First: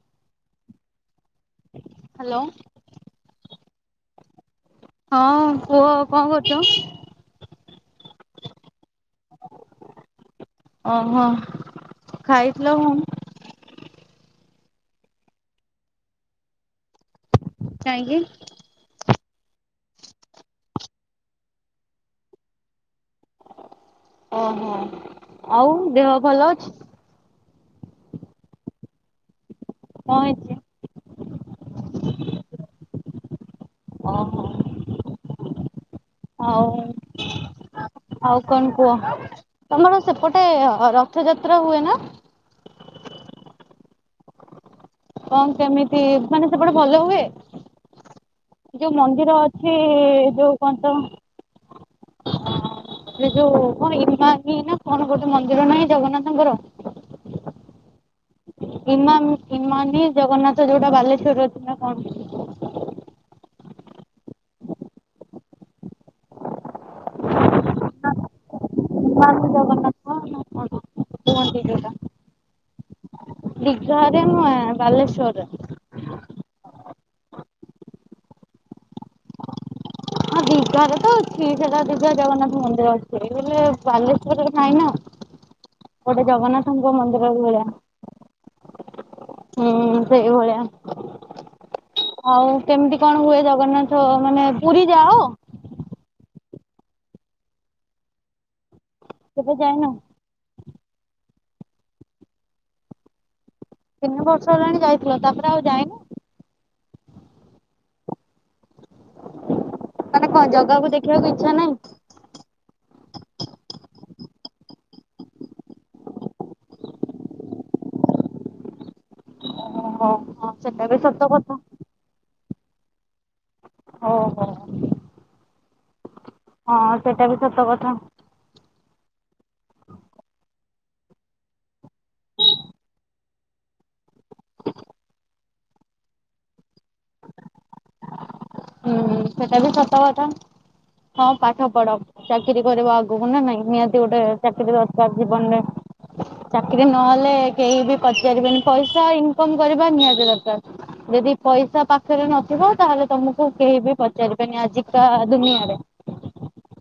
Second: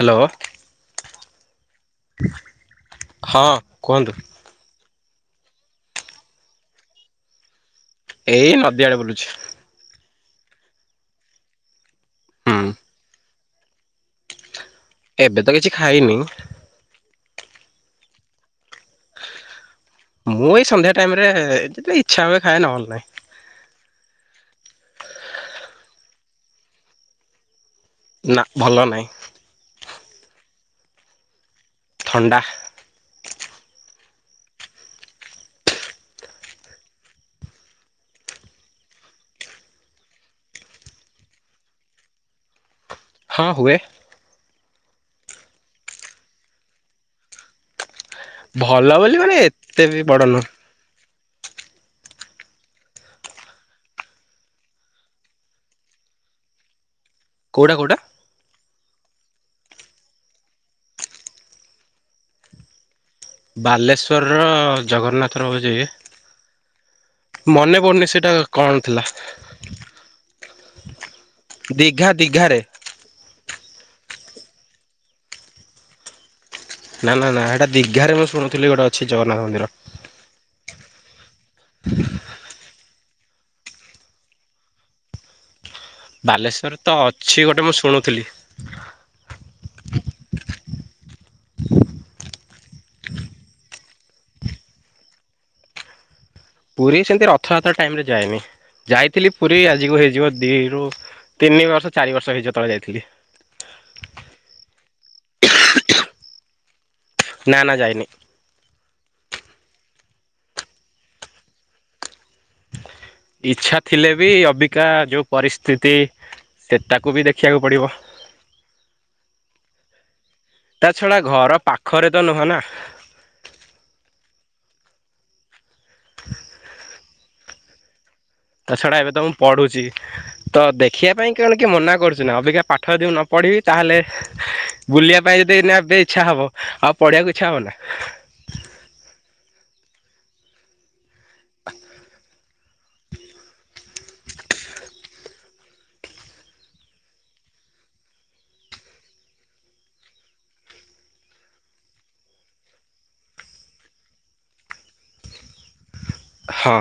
Hello. Hello. ହଁ କୁହନ୍ତୁ? ହଁ କୁହ କଣ କରୁଛ? ଏଇ ନଦୀ ଆଡେ ବୁଲୁଛି। ଓହୋ ହୁଁ ଖାଇଥିଲ କଁ? ଏବେ ତ କିଛି ଖାଇନି। କାହିଁକି? ମୁଁ ଏଇ ସନ୍ଧ୍ୟା ଟାଇମରେ ଇଚ୍ଛା ହୁଏ ଖାଏ ନହେଲେ ନାଇଁ। ଓହ। ଆଉ ଦେହ ଭଲ ଅଛି। ନା ଭଲ ନାହିଁ। କଣ ହେଇଛି? ଥଣ୍ଡା। ଓହୋ। ହଉ। ଆଉ କଣ କୁହ ତମର ସେପଟେ ରଥଯାତ୍ରା ହୁଏ ନା? ହଁ ହୁଏ। କଣ କେମିତି ମାନେ ସେପଟେ ଭଲ ହୁଏ? ଭଲ ଯୋଉ ବୋଲି ମାନେ ମନ୍ଦିର ଅଛି ଏତେ ବି ବଡ ନୁହଁ ଯୋଉ କଣ ତ ସେ ଯୋଉ କଣ ହି ନା କଣ ଗୋଟେ ମନ୍ଦିର ନାହିଁ ଜଗନ୍ନାଥଙ୍କର। କୋଉଟା କୋଉଟା? ଇମାମି ଇମାନି ଜଗନ୍ନାଥ ଯୋଉଟା ବାଲେଶ୍ୱରରେ ଅଛି। ବାଲେଶ୍ୱରର ଜଗନ୍ନାଥ ରହୁଛି। ମନେ ପଡ଼ୁନି ସେଟା କଣ ଥିଲା? ବାହାରକୁ ଜଗନ୍ନାଥ ନା କଣ କୁହନ୍ତି ଯୋଉଟା ଦୀଘା ଦୀଘାରେ। ଦିଘାରେ ନୁହେ ବାଲେଶ୍ଵରରେ। ନା ନା ନା ସେଇଟା ଦିଘାରେ ମୁଁ ଶୁଣୁଥିଲ ଗୋଟେ ଅଛି ଜଗନ୍ନାଥ ମନ୍ଦିର। ହଁ ଦିଘାରେ ତ ଅଛି ସେଟା ଦୀଘା ଜଗନ୍ନାଥ ମନ୍ଦିର ଅଛି ବୋଇ ବାଲେଶ୍ୱରରେ ନାଇଁ ନା ଗୋଟେ ବାଲେଶ୍ୱରରେ ଜଗନ୍ନାଥଙ୍କ ତ ମନ୍ଦିର ଅଛି ଭଳିଆ ଗୋଟେ ମୁଁ ଶୁଣୁଥିଲି। ହୁଁ ସେଇ ଭଳିଆ। ଆଉ କେମିତି କଣ ହୁଏ ଜଗନ୍ନାଥ ମାନେ ପୁରୀ ଯାଅ? ପୁରୀ ସେମିତି ରଥଯାତ୍ରା ଟାଇମରେ ଯାଏନି ଯାଇଥିଲି କେବେ ପୁରୀ ଯାଇନ? ଆଜି କ ହେଇଯିବ ଦିରୁ ତିନି ବର୍ଷ ଚାରି ବର୍ଷ ହେଇଯିବ ଯେତବେଳେ ଯାଇଥିଲି। ତିନି ବର୍ଷ ହେଲାଣି ଯାଇଥିଲ ତାପରେ ଆଉ ଯାଇନ। ନା ନା ଯାଇନି। ମାନେ କଣ ଜଗାକୁ ଦେଖିବାକୁ ଇଚ୍ଛା ନାହିଁ। ଇଚ୍ଛା ଥିଲେ ବି ଅବିକା ଯୋଉ ପରିସ୍ଥିତି ସେତାକୁ ବି ଦେଖିବାକୁ ପଡ଼ିବ। ଓହୋ ହଁ ସେଟା ବି ସତ କଥା। ଘରେ ତ ନୁହଁ ନା। ହଉ ହଉ। ହଁ ସେଇଟା ବି ସତ କଥା। ତା ଛଡା ଏବେ ତ ମୁଁ ପଢୁଛି। ତ ଦେଖିବା ପାଇଁ କେବଳ କି ମନା କରୁଛି ନା ଅବିକା ପାଠ ଯଦି ନ ପଢିବି ତାହେଲେ ବୁଲିବା ପାଇଁ ଯଦି ଏନା ଏବେ ଇଚ୍ଛା ହବ ଆଉ ପଢିବାକୁ ଇଚ୍ଛା ହବନା। ହୁଁ ସେଟା ବି ସତ କଥା ହଁ ପାଠ ପଢ ଚା ଚାକିରି କରିବା ଆଗକୁ ନା ନାଇଁ ନିହାତି ଗୋଟେ ଚାକିରୀ ଦରକାର ଜୀବନରେ। ଚାକିରି ନହେଲେ କେହି ବି ପଚାରିବେନି ପଇସା ଇନକମ କରିବା ନିହାତି ଦରକାର। ଯଦି ପଇସା ପାଖରେ ନଥିବ ତାହେଲେ ତମକୁ କେହି ବି ପଚାରି ବେନି ଆଜିିକା ଦୁନିଆରେ। ହଁ।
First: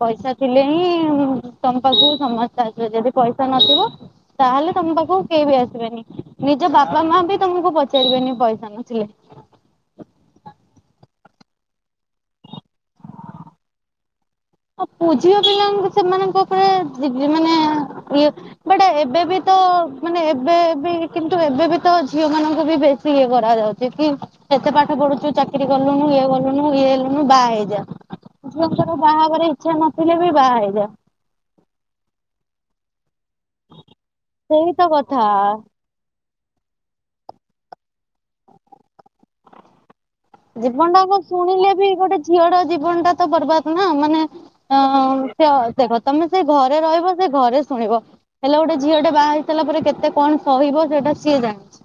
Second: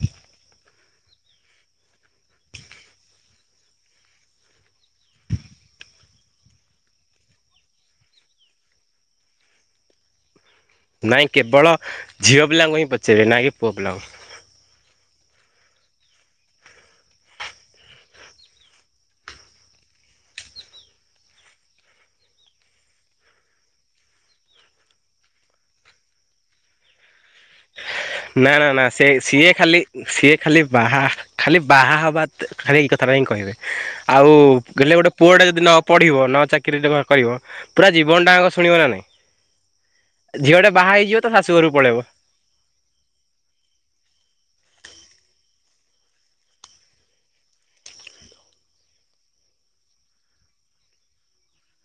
ପଇସା ଥିଲେ ହିଁ ତମ ପାଖକୁ ସମସ୍ତେ ଆସିବ ଯଦି ପଇସା ନଥିବ ତାହେଲେ ତମ ପାଖକୁ କେହି ବି ଆସିବେନି ନିଜ ବାପା ମା ବି ତମକୁ ପଚାରିବେନି ପଇସା ନଥିଲେ। ନାଇଁ କେବଳ ଝିଅ ପିଲାଙ୍କୁ ହିଁ ପଚାରିବେ ନାଇଁ କି ପୁଅ ପିଲାଙ୍କୁ। ଅ ପୁ ଝିଅ ପିଲାଙ୍କୁ ସେମାନଙ୍କ ଉପରେ [unintelligible] ମାନେ ଇଏ ବଟ ଏବେ ବି ତ ମାନେ ଏବେ ବି କିନ୍ତୁ ଏବେ ବି ତ ଝିଅ ମାନଙ୍କୁ ବି ବେଶୀ ଇଏ କରାଯାଉ ଦେଖି କେତେ ପାଠ ପଢୁଛୁ ଚାକିରି କଲୁନୁ ଇଏ ଗଲୁନୁ ଇଏ ହେଲୁ ବାହା ହେଇଯାଏ ନା ନା ନା ଝିଅଙ୍କର ସେ ବାହା ହବାର ସିଏ ଇଚ୍ଛା ଖାଲି ନଥିଲେ ସିଏ ବି ଖାଲି ହେଇଯା ବାହା ଖାଲି ବାହା ହେବା ଖାଲି ଏଇ କଥାଟି ହିଁ କହିବେ। ଆଉ ସେଇ ତ ଗଲେ ଗୋଟେ କଥା ପୁଅ ଟା ଯଦି ନ ପଢିବ ନ ଚାକିରି ଦବା କହିବ ପୁରା ଜୀବନ ଟାଙ୍କ ଶୁଣିବ ନା ନାଇଁ ଝିଅଟେ ବାହା ହେଇଯିବ ତ ଶାଶୁ ଘରରୁ ପଳେଇବ। ଝିଅଟ ଜୀବନ ଟା ତ ବର୍ବାଦ ନା ମାନେ ହ ସେ ଦେଖ ତମେ ସେ ଘରେ ରହିବ ସେ ଘରେ ଶୁଣିବ। ହେଲେ ଗୋଟେ ଝିଅଟେ ବାହା ହେଇସାଇଲା ପରେ କେତେ କଣ ସହିବ ସେଇଟା ସିଏ ଜାଣିଛି।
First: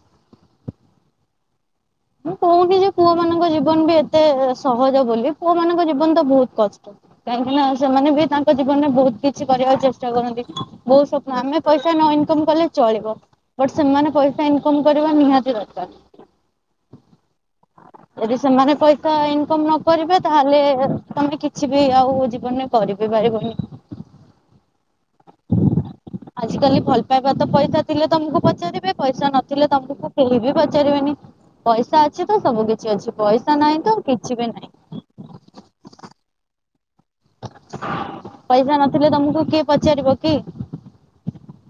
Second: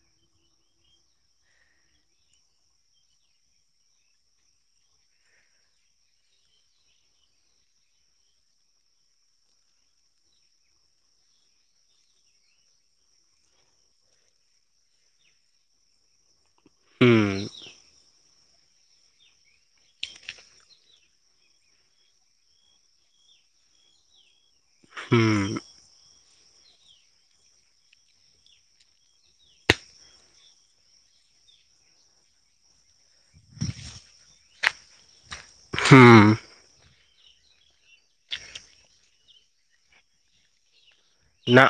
ମୁଁ କହୁନି ଯେ ପୁଅ ମାନଙ୍କ ଜୀବନ ବି ଏତେ ସହଜ ବୋଲି ପୁଅ ମାନଙ୍କ ଜୀବନ ତ ବହୁତ କଷ୍ଟ। କାହିଁକିନା ସେମାନେ ବି ତାଙ୍କ ଜୀବନରେ ବହୁତ କିଛି କରିବାକୁ ଚେଷ୍ଟା କରନ୍ତି ବହୁତ ସ ଆମେ ପଇସା ନ ଇନକମ କଲେ ଚଳିବ ବଟ ସେମାନେ ପଇସା ଇନକମ କରିବା ନିହାତି ଦରକାର। ହୁଁ। ଯଦି ସେମାନେ ପଇସା ଇନକମ ନ କରିବେ ତାହେଲେ ତମେ କିଛି ବି ଆଉ ଜୀବନରେ କରିିବି ପାରିବନି। ହୁଁ। ଆଜ କାଲି ଭଲ ପାଇବା ତ ପଇସା ଥିଲେ ତମକୁ ପଚାରିବେ ପଇସା ନଥିଲେ ତମକୁ କେହି ବି ପଚାରିବେନି। ପଇସା ଅଛି ତ ସବୁ କିଛି ଅଛି ପଇସା ନାହିଁ ତ କିଛି ବି ନାହିଁ। ହୁଁ। ପଇସା ନଥିଲେ ତମକୁ କିଏ ପଚାରିବ କି? ନା।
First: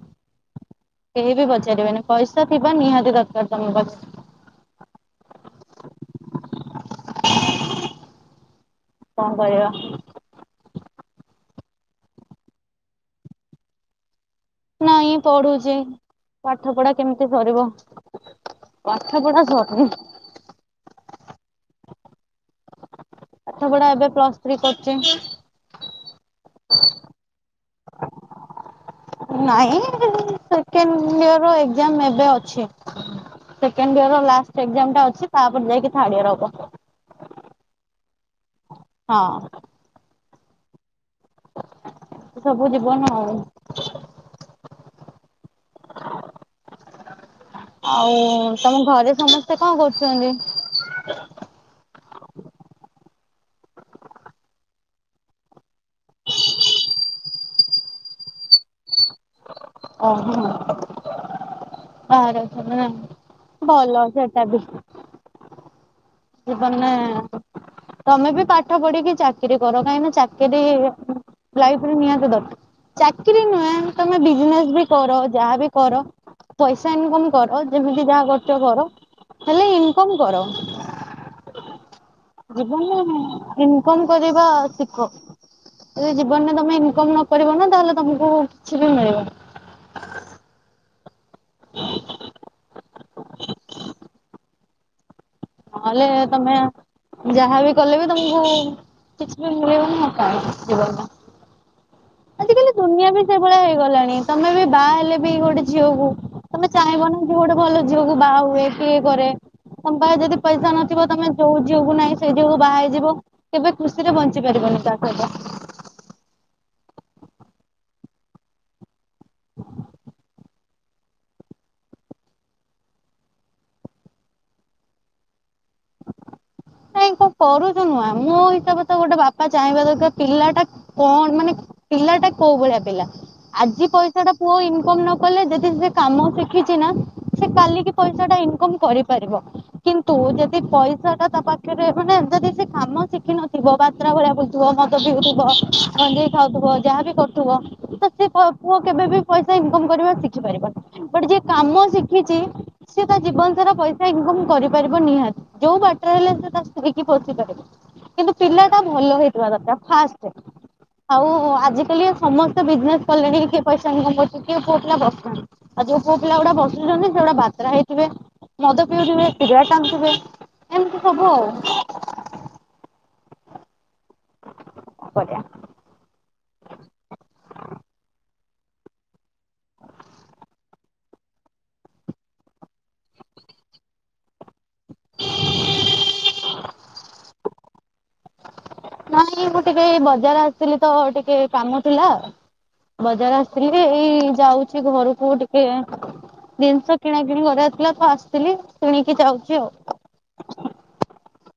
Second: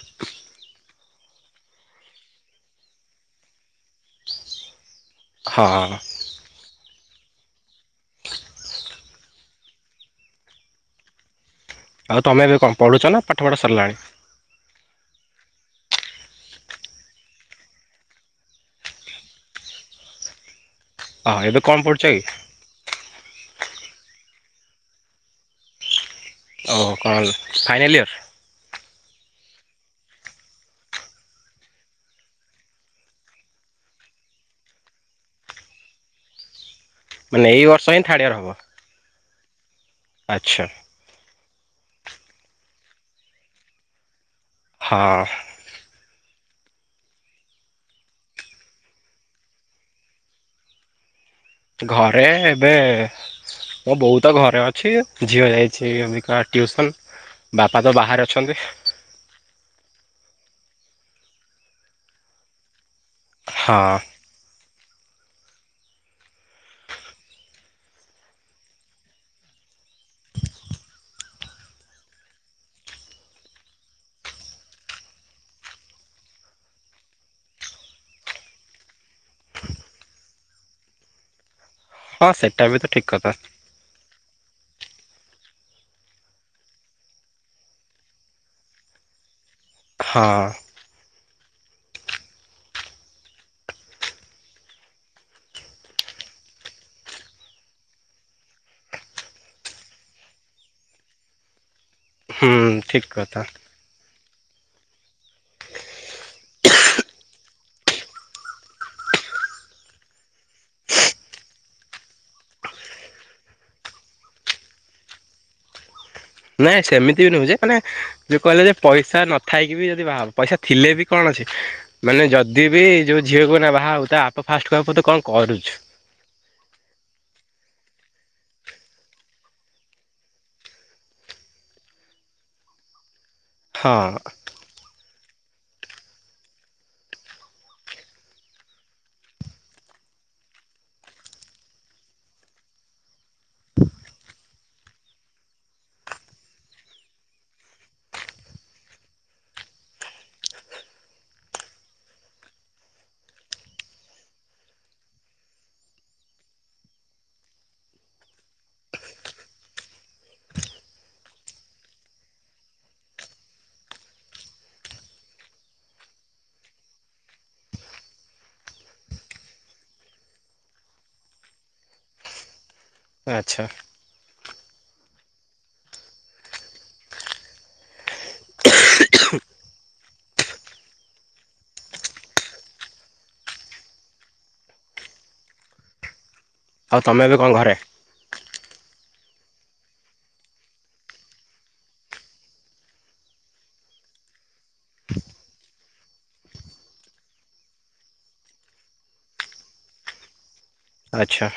କେହି ବି ପଚାରିବେନି ପଇସା ଥିବା ନିହାତି ଦରକାର ତମ ପାଖରେ ହଁ ହଁ। କଣ କରିବା? ଆଉ ତମେ ଏବେ କଣ ପଢୁଛ ନା ପାଠ ପଢା ସାରିଲାଣି? ନାଇଁ ପଢୁଛି ପାଠ ପଢା କେମିତି ସରିବ। ପାଠପଢା ସରିନି। ହଁ ଏବେ କଣ ପଡୁଛ କି? ପାଠ ପଢା ଏବେ ପ୍ଲସ ଥ୍ରୀ କରୁଚି। ଓହୋ କଲ ଫାଇନାଲ ଇୟର? ନାଇଁ ସେକେଣ୍ଡ ଇଅର ଏଜାମ ଏବେ ଅଛି। ସେକେଣ୍ଡ ଇୟର ର ଲାଷ୍ଟ ଏକ୍ଜାମ ଟା ଅଛି, ତାପରେ ଯାଇକି ଥାର୍ଡ ଇୟର ହବ। ମାନେ ଏଇ ବର୍ଷ ହିଁ ଥାର୍ଡ଼ ଇୟର ହବ। ହଁ। ଆଚ୍ଛା। ସବୁ ଯିବନ ଆଉ। ହଁ। [unintelligible] ଆଉ ତମ ଘରେ ସମସ୍ତେ କଣ କରୁଛନ୍ତି? ଘରେ ଏବେ ମୋ ବଉତ ଘରେ ଅଛି, ଝିଅ ଯାଇଛି ଅଭିକା ଟ୍ୟୁସନ। ବାପା ତ ବାହାରେ ଅଛନ୍ତି। ଓ ହୋ, ବାହାରେ ଆଛନ୍ତି ନା। ହଁ ଭଲ ସେଟା ବି। ଜୀବନେ ତମେ ବି ପାଠ ପଢିକି ଚାକିରି କର, କାହିଁକିନା ଚାକିରୀ ଲାଇଫରେ ନିହାତି ଦରକାର। ଚାକିରୀ ନୁହେଁ ତମେ ବିଜନେସ ବି କର, ଯାହାବି କର। ପଇସା ଇନକମ କର, ଯେମିତି ଯାହା କରୁଛ କର, ହେଲେ ଇନକମ କର। ହଁ ସେଟା ବି ତ ଠିକ ଜୀବନରେ କଥା ଇନକମ କରିବା ଶିଖ। ଯଦି ଜୀବନରେ ତମେ ଇନକମ୍ ନ କରିବ ନା ତାହେଲେ ତମକୁ କିଛି ବି ମିଳିବନି। ହଁ। ନହେଲେ ତମେ ଯାହାବି କଲେ ବି ତମକୁ କିଛି ବି ମିଳିବନି ଆଉ କଣ ଜୀବନ ଟା। ହୁଁ ଆଜ କାଲି ଠିକ ଦୁନିଆ ବି କଥା ସେଇଭଳିଆ ହେଇଗଲାଣି, ତମେ ବି ବାହା ହେଲେ ବି ଗୋଟେ ଝିଅକୁ ତମେ ଚାହିଁବନୀ କି ଗୋଟେ ଭଲ ଝିଅକୁ ବାହା ହୁଏ, କିଏ କରେ, ତମ ପାଖରେ ଯଦି ପଇସା ନଥିବ, ତମେ ଯୋଉ ଝିଅକୁ ନାହିଁ ସେଇ ଝିଅକୁ ବା ହେଇଯିବ କେବେ ଖୁସିରେ ବଞ୍ଚି ପାରିବନି ତା ସହିତ। ନାଇଁ ସେମିତି ବି ନୁହେଁ ଯେ ମାନେ ଯୋଉ କହିଲ ଯେ ପଇସା ନଥାଇକି ବି ଯଦି ବାହାହବ, ପଇସା ଥିଲେ ବି କଣ ଅଛି ମାନେ ଯଦି ବି ଯୋଉ ଝିଅକୁ ଏଇନା ବାହା ହବୁ ତା ବାପା ଫାଷ୍ଟ କ ତୁ କଣ କରୁଛୁ? ନାଇଁ କଣ କରୁଛୁ ନୁହଁ, ମୋ ହିସାବରେ ତ ଗୋଟେ ବାପା ଚାହିଁବା ଦରକାର ପିଲା ଟା କଣ ମାନେ ପିଲାଟା କୋଉ ଭଳିଆ ପିଲା, ଆଜି ହଁ ପଇସା ଟା ପୁଅ ଇନକମ୍ ନ କଲେ ଯଦି ସେ କାମ ଶିଖିଛି ନା ସେ କାଲିକି ପଇସା ଟା ଇନକମ୍ କରିପାରିବ। କିନ୍ତୁ ଯଦି ପଇସା ଟା ତା ପାଖରେ ମାନେ ଯଦି ସେ କାମ ଶିଖିିନଥିବ ବାତ୍ରା ଭଳିଆ ବୁଲ ଥୁବ, ମଦ ପିଉଥିବ, ଗଞ୍ଜେଇ ଖାଉଥିବ, ଯାହାବି କରୁଥିବ ତ ସେ ପୁଅ କେବେ ବି ପଇସା ଇନକମ କରିବା ଶିଖି ପାରିବନି, ବଟ ଯିଏ କାମ ଶିଖିଛି ସେ ତା ଜୀବନ ସାରା ପଇସା ଇନକମ୍ କରିପାରିବ ନିହାତି। ଯୋଉ ବାଟରେ ହେଲେ ସେ ତା ସ୍ତ୍ରୀ କି ପୋଷି ପାରିବ। କିନ୍ତୁ ପିଲାଟା ଭଲ ହେଇଥିବା ଦରକାର ଫାଷ୍ଟ। ଆଉ ଆଜିକାଲି ସମସ୍ତେ ବିଜନେସ କଲେଣିି, କିଏ ପଇସା ଇନକମ କରୁଚି, କିଏ ପୁଅ ପିଲା ବସୁ ନାନ୍ତୀ। ଆଉ ଯୋଉ ପୁଅ ପିଲା ଗୁଡା ବସୁଚନ୍ତି ସେ ଗୁଡା ବାତ୍ରା ହେଇଥିବେ, ମଦ ପିଉଥିବେ, ସିଗରେଟ୍ ଟାନ୍ ଥିବେ। ଏମିତି ସବୁ ଆଉ। ଆଚ୍ଛା। କ କରିଆ। [unintelligible] ଆଉ ତମେ ଏବେ କଣ ଘରେ? ନାଇଁ ମୁଁ ଟିକେ ଏଇ ବଜାର ଆସିଥିଲି ତ ଟିକେ କାମ ଥିଲା। ବଜାର ଆସିଥିଲି, ଏଇ ଯାଉଛି ଘରକୁ ଟିକେ। ଜିନିଷ କିଣା କିିଣି କରିବାର ଥିଲା ତ ଆସିଥିଲି କିଣିକି ଯାଉଚି ଆଉ। ଆଚ୍ଛା।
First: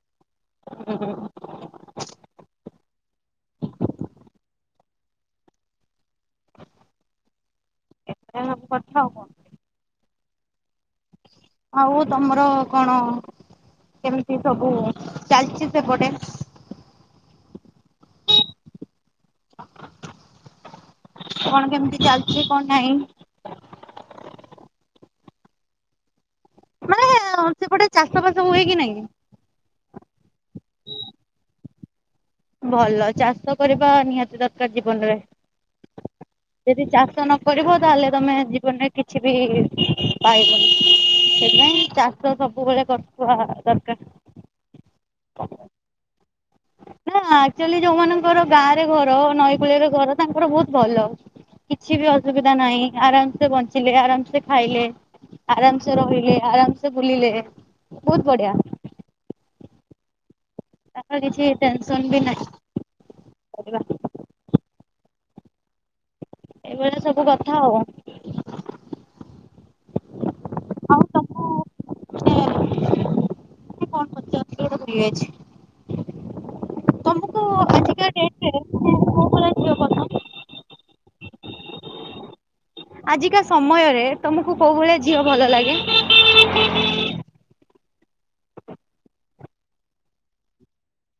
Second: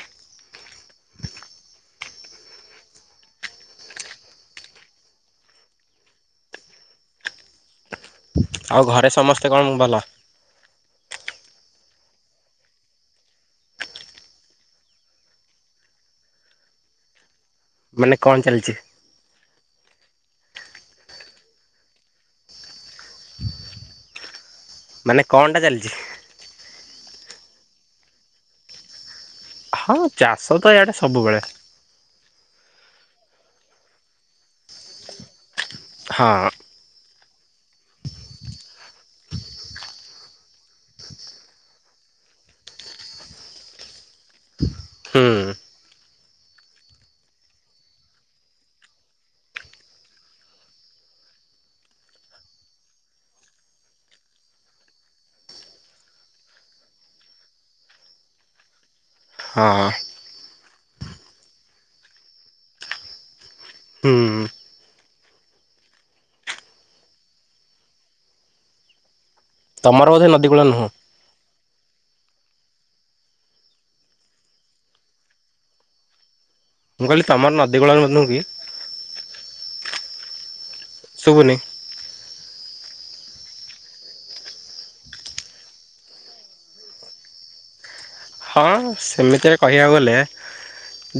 ହୁଁ। ଏୟା ସବୁ ଆଉ କଥା ଘରେ ସମସ୍ତେ କଣ ଭଲ? ଆଉ ତମର କଣ କେମିତି ସବୁ ଚାଲିଚି ସେପଟେ। ମାନେ କଣ ଚାଲିଚି। କଣ କେମିତି ଚାଲିଚି କଣ ନାଇଁ। ମାନେ କଣଟା ଚାଲିଛି। ମାନେ ସେପଟେ ଚାଷ ବାସ ହୁଏ କି ନାଇଁ? ହଁ ଚାଷ ତ ଏଆଡ଼େ ସବୁବେଳେ। ଭଲ ଚାଷ କରିବା ନିହାତି ଦରକାର ଜୀବନରେ। ହଁ। ଯଦି ଚାଷ ନ କରିବ ତାହେଲେ ତମେ ଜୀବନରେ କିଛି ବି ପାଇବନି। ସେଥପାଇଁ ଚାଷ ସବୁବେଳେ କରୁଥିବା ଦରକାର। ହୁଁ। [unintelligible] [unintelligible] ଆକ୍ଚୋଲି ଯୋଉ ମାନଙ୍କର ଗାଁ ରେ ଘର ନଈ କୂଳିଆ ରେ ଘର ତାଙ୍କର ବୋହୁତ ଭଲ। କିଛି ବି ଅସୁବିଧା ନାଇଁ ଆରାମସେ ବଞ୍ଚିଲେ ଆରାମସେ ଖାଇଲେ। ଆରାମସେ ରହିଲେ ଆରାମସେ ବୁଲିଲେ ବୋହୁତ ବଢିଆ। ହଁ। ତାଙ୍କର କିଛି ଟେନସନ୍ ବି ନାଇଁ। ହୁଁ ଏଇ ଭଳିଆ ସବୁ କଥା ଆଉ। ତମର ବୋଧେ ନଦୀ କୂଳ ନୁହୁଁ। ଆଉ ତମକୁ ମାନେ ମୁଁ କଣ [unintelligible] ମୁଁ କହିଲି ତମକୁ ତମର ନଦୀ କୂଳ ଆଜିକା ନୁ ନୁହୁଁ କି? ଡେଟରେ ମାନେ କୋଉ ଭଳିଆ ଝିଅ ପସନ୍ଦ? ଶୁବୁନି। ଆଜିକା ସମୟରେ ତମୁକୁ କୋଉ ଭଳିଆ ଝିଅ ଭଲ ଲାଗେ। ହଁ ସେମିତିରେ କହିବାକୁ ଗଲେ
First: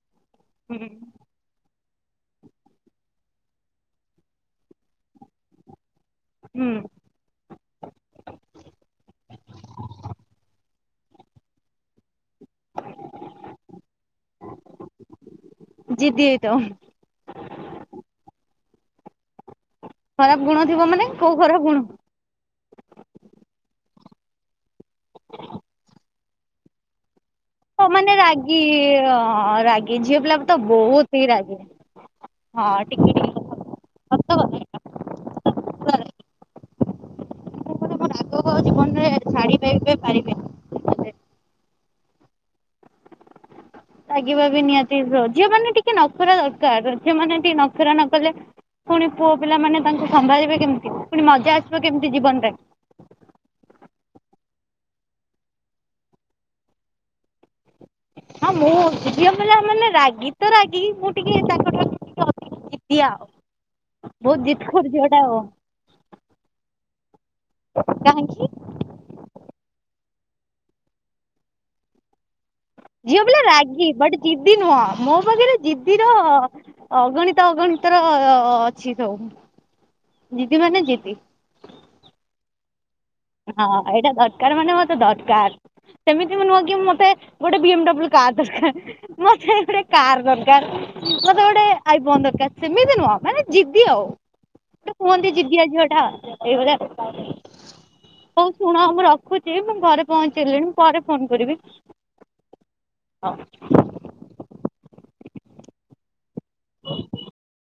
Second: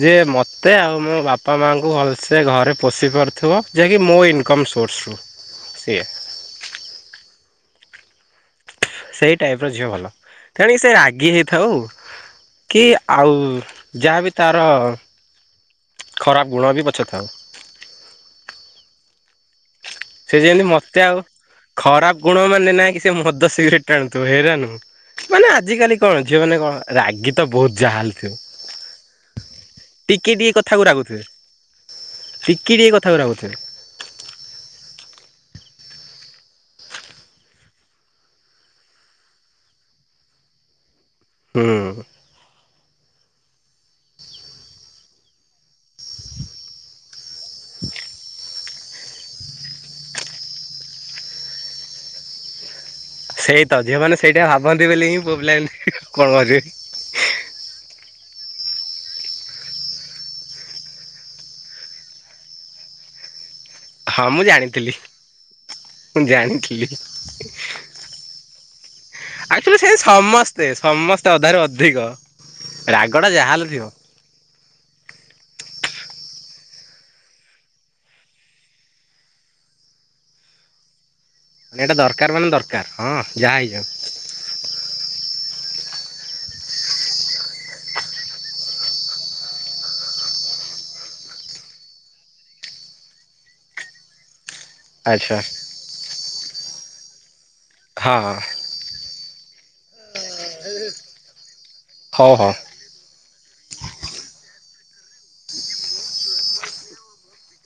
ଯିଏ ମତେ ଆଉ ମୋ ବା ପା ମାଆଙ୍କୁ ଭଲସେ ଘରେ ପୋଷି ପାରୁଥୁବ ଯିଏ କି ମୋ ଇନକମ୍ ସୋର୍ସରୁୁ ସିଏ। ହୁଁ। ସେଇ ଟାଇପ ର ଝିଅ ଭଲ ତେଣିକି ସିଏ ରାଗି ହେଇଥାଉ। କି ଆଉ ଯାହାବି ତାର ଜିଦି ଖରାପ ହେଇଥାଉ। ଗୁଣ ବି ପଛେ ଥାଉ। ସେ ଖରାପ ଗୁଣ ଯେନ୍ତି ଥିବ ମତେ ମାନେ ଆଉ କୋଉ ଗୁଣ? ଖରାପ ଗୁଣ ମାନେ ନାଁ କି ସିଏ ମଦ ସିଗ୍ରେଟ ଟାଣୁଥୁବ ହେରା ନୁହୁଁ ମାନେ ଆଜିକାଲି କଣ ଝିଅମାନେ କଣ ରାଗି ତ ବୋହୁତ ହଁ ଜାହା ମାନେ ହେଲେ ରାଗି ଥିବ ରାଗି ଝିଅ ଟିକିଏ ପିଲା ଟିକେ ତ କଥାକୁ ବହୁତ ରାଗୁଥିବେ। ହି ରାଗି। ଟିକିଏ ହଁ ଟିକେ କଥାକୁ ରାଗୁଥିବେ। କଥା ସତ କଥା ଏଇଟା। ପୁରା ରାଗି ଆଗକୁ ଆଉ ଜୀବନରେ ଛାଡ଼ି [unintelligible] ହୁଁ। ରାଗିବାବି ନିହାତି ଝିଅ ମାନେ ଟିକେ ନଖରା ଦରକାର ଝିଅ ମାନେ ଟିକେ ନଖରା ନ କଲେ। ଫୁଣି ପୁଅ ପିଲାମାନେ ତାଙ୍କୁ ସମ୍ଭାଳିବେ କେମିତି ଫୁଣି ମଜା ଆସିବ କେମିତି ଜୀବନ [unintelligible] ସେଇ ତ ଝିଅ ମାନେ ସେଇଟା ଭାବନ୍ତି ବେଲି ହିଁ ପୁଅ ପିଲା ଏମିତି [unintelligible] ହଁ ମୁଁ ଝିଅ ପିଲା ମାନେ ରାଗି ତ ରାଗି ମୁଁ ଟିକେ ତାଙ୍କ ଠାରୁ ଟିକେ ଅଧି ଜିଦିଆ ହଁ ମୁଁ ବୋହୁତ ଜିଦଖୋର ଜାଣିଥିଲି ଝିଅଟା ଆଉ। ମୁଁ ଜାଣିଥିଲି କାହିଁକି। [unintelligible] ସେ ସମସ୍ତେ ସମସ୍ତେ ଅଧାରୁ ଅଧିକ। ରାଗଟା ଝିଅପିଲା ଯାହାହେଲେ ଥିବ ରାଗି ବଟ୍ ଜିଦି ନୁହଁ ମୋ ପାଖେରେ ଜିଦିର। ଅଗଣିତ ଅଗଣିତ ର ଅଛି ସବୁ ଜିଦି ମାନେ ଜିଦି। ମାନେ ଏଇଟା ଦରକାର ମାନେ ଦର କାର ହଁ। ଯାହା ହଁ ହେଇଯାଉ ଏଇଟା ଦରକାର ମାନେ ମତେ ଦରକାର। ସେମିତି ନୁହଁ କି ମତେ ଗୋଟେ ବି ଏଡ୍ଲ୍ୟୁ କାର୍ ଦରକାର। ମତେ ଗୋଟେ କାର ଦରକାର। ମୋତେ ଗୋଟେ ଆଇ ଫୋନ ଦରକାର ସେମିତି ନୁହଁ ମାନେ ଯିଦି ଆଉ। କୁହନ୍ତି ଆଚ୍ଛା ଯିିଦିଆ ଝିଅ ଟା ସେଇଭଳିଆ। ହଁ। ଶୁଣ ମୁଁ ରଖୁଛି ମୁଁ ଘରେ ପହଞ୍ଚିଲିଣି ପରେ ଫୋନ କରିବି। ହଉ ହଉ। ହଁ। ହଁ।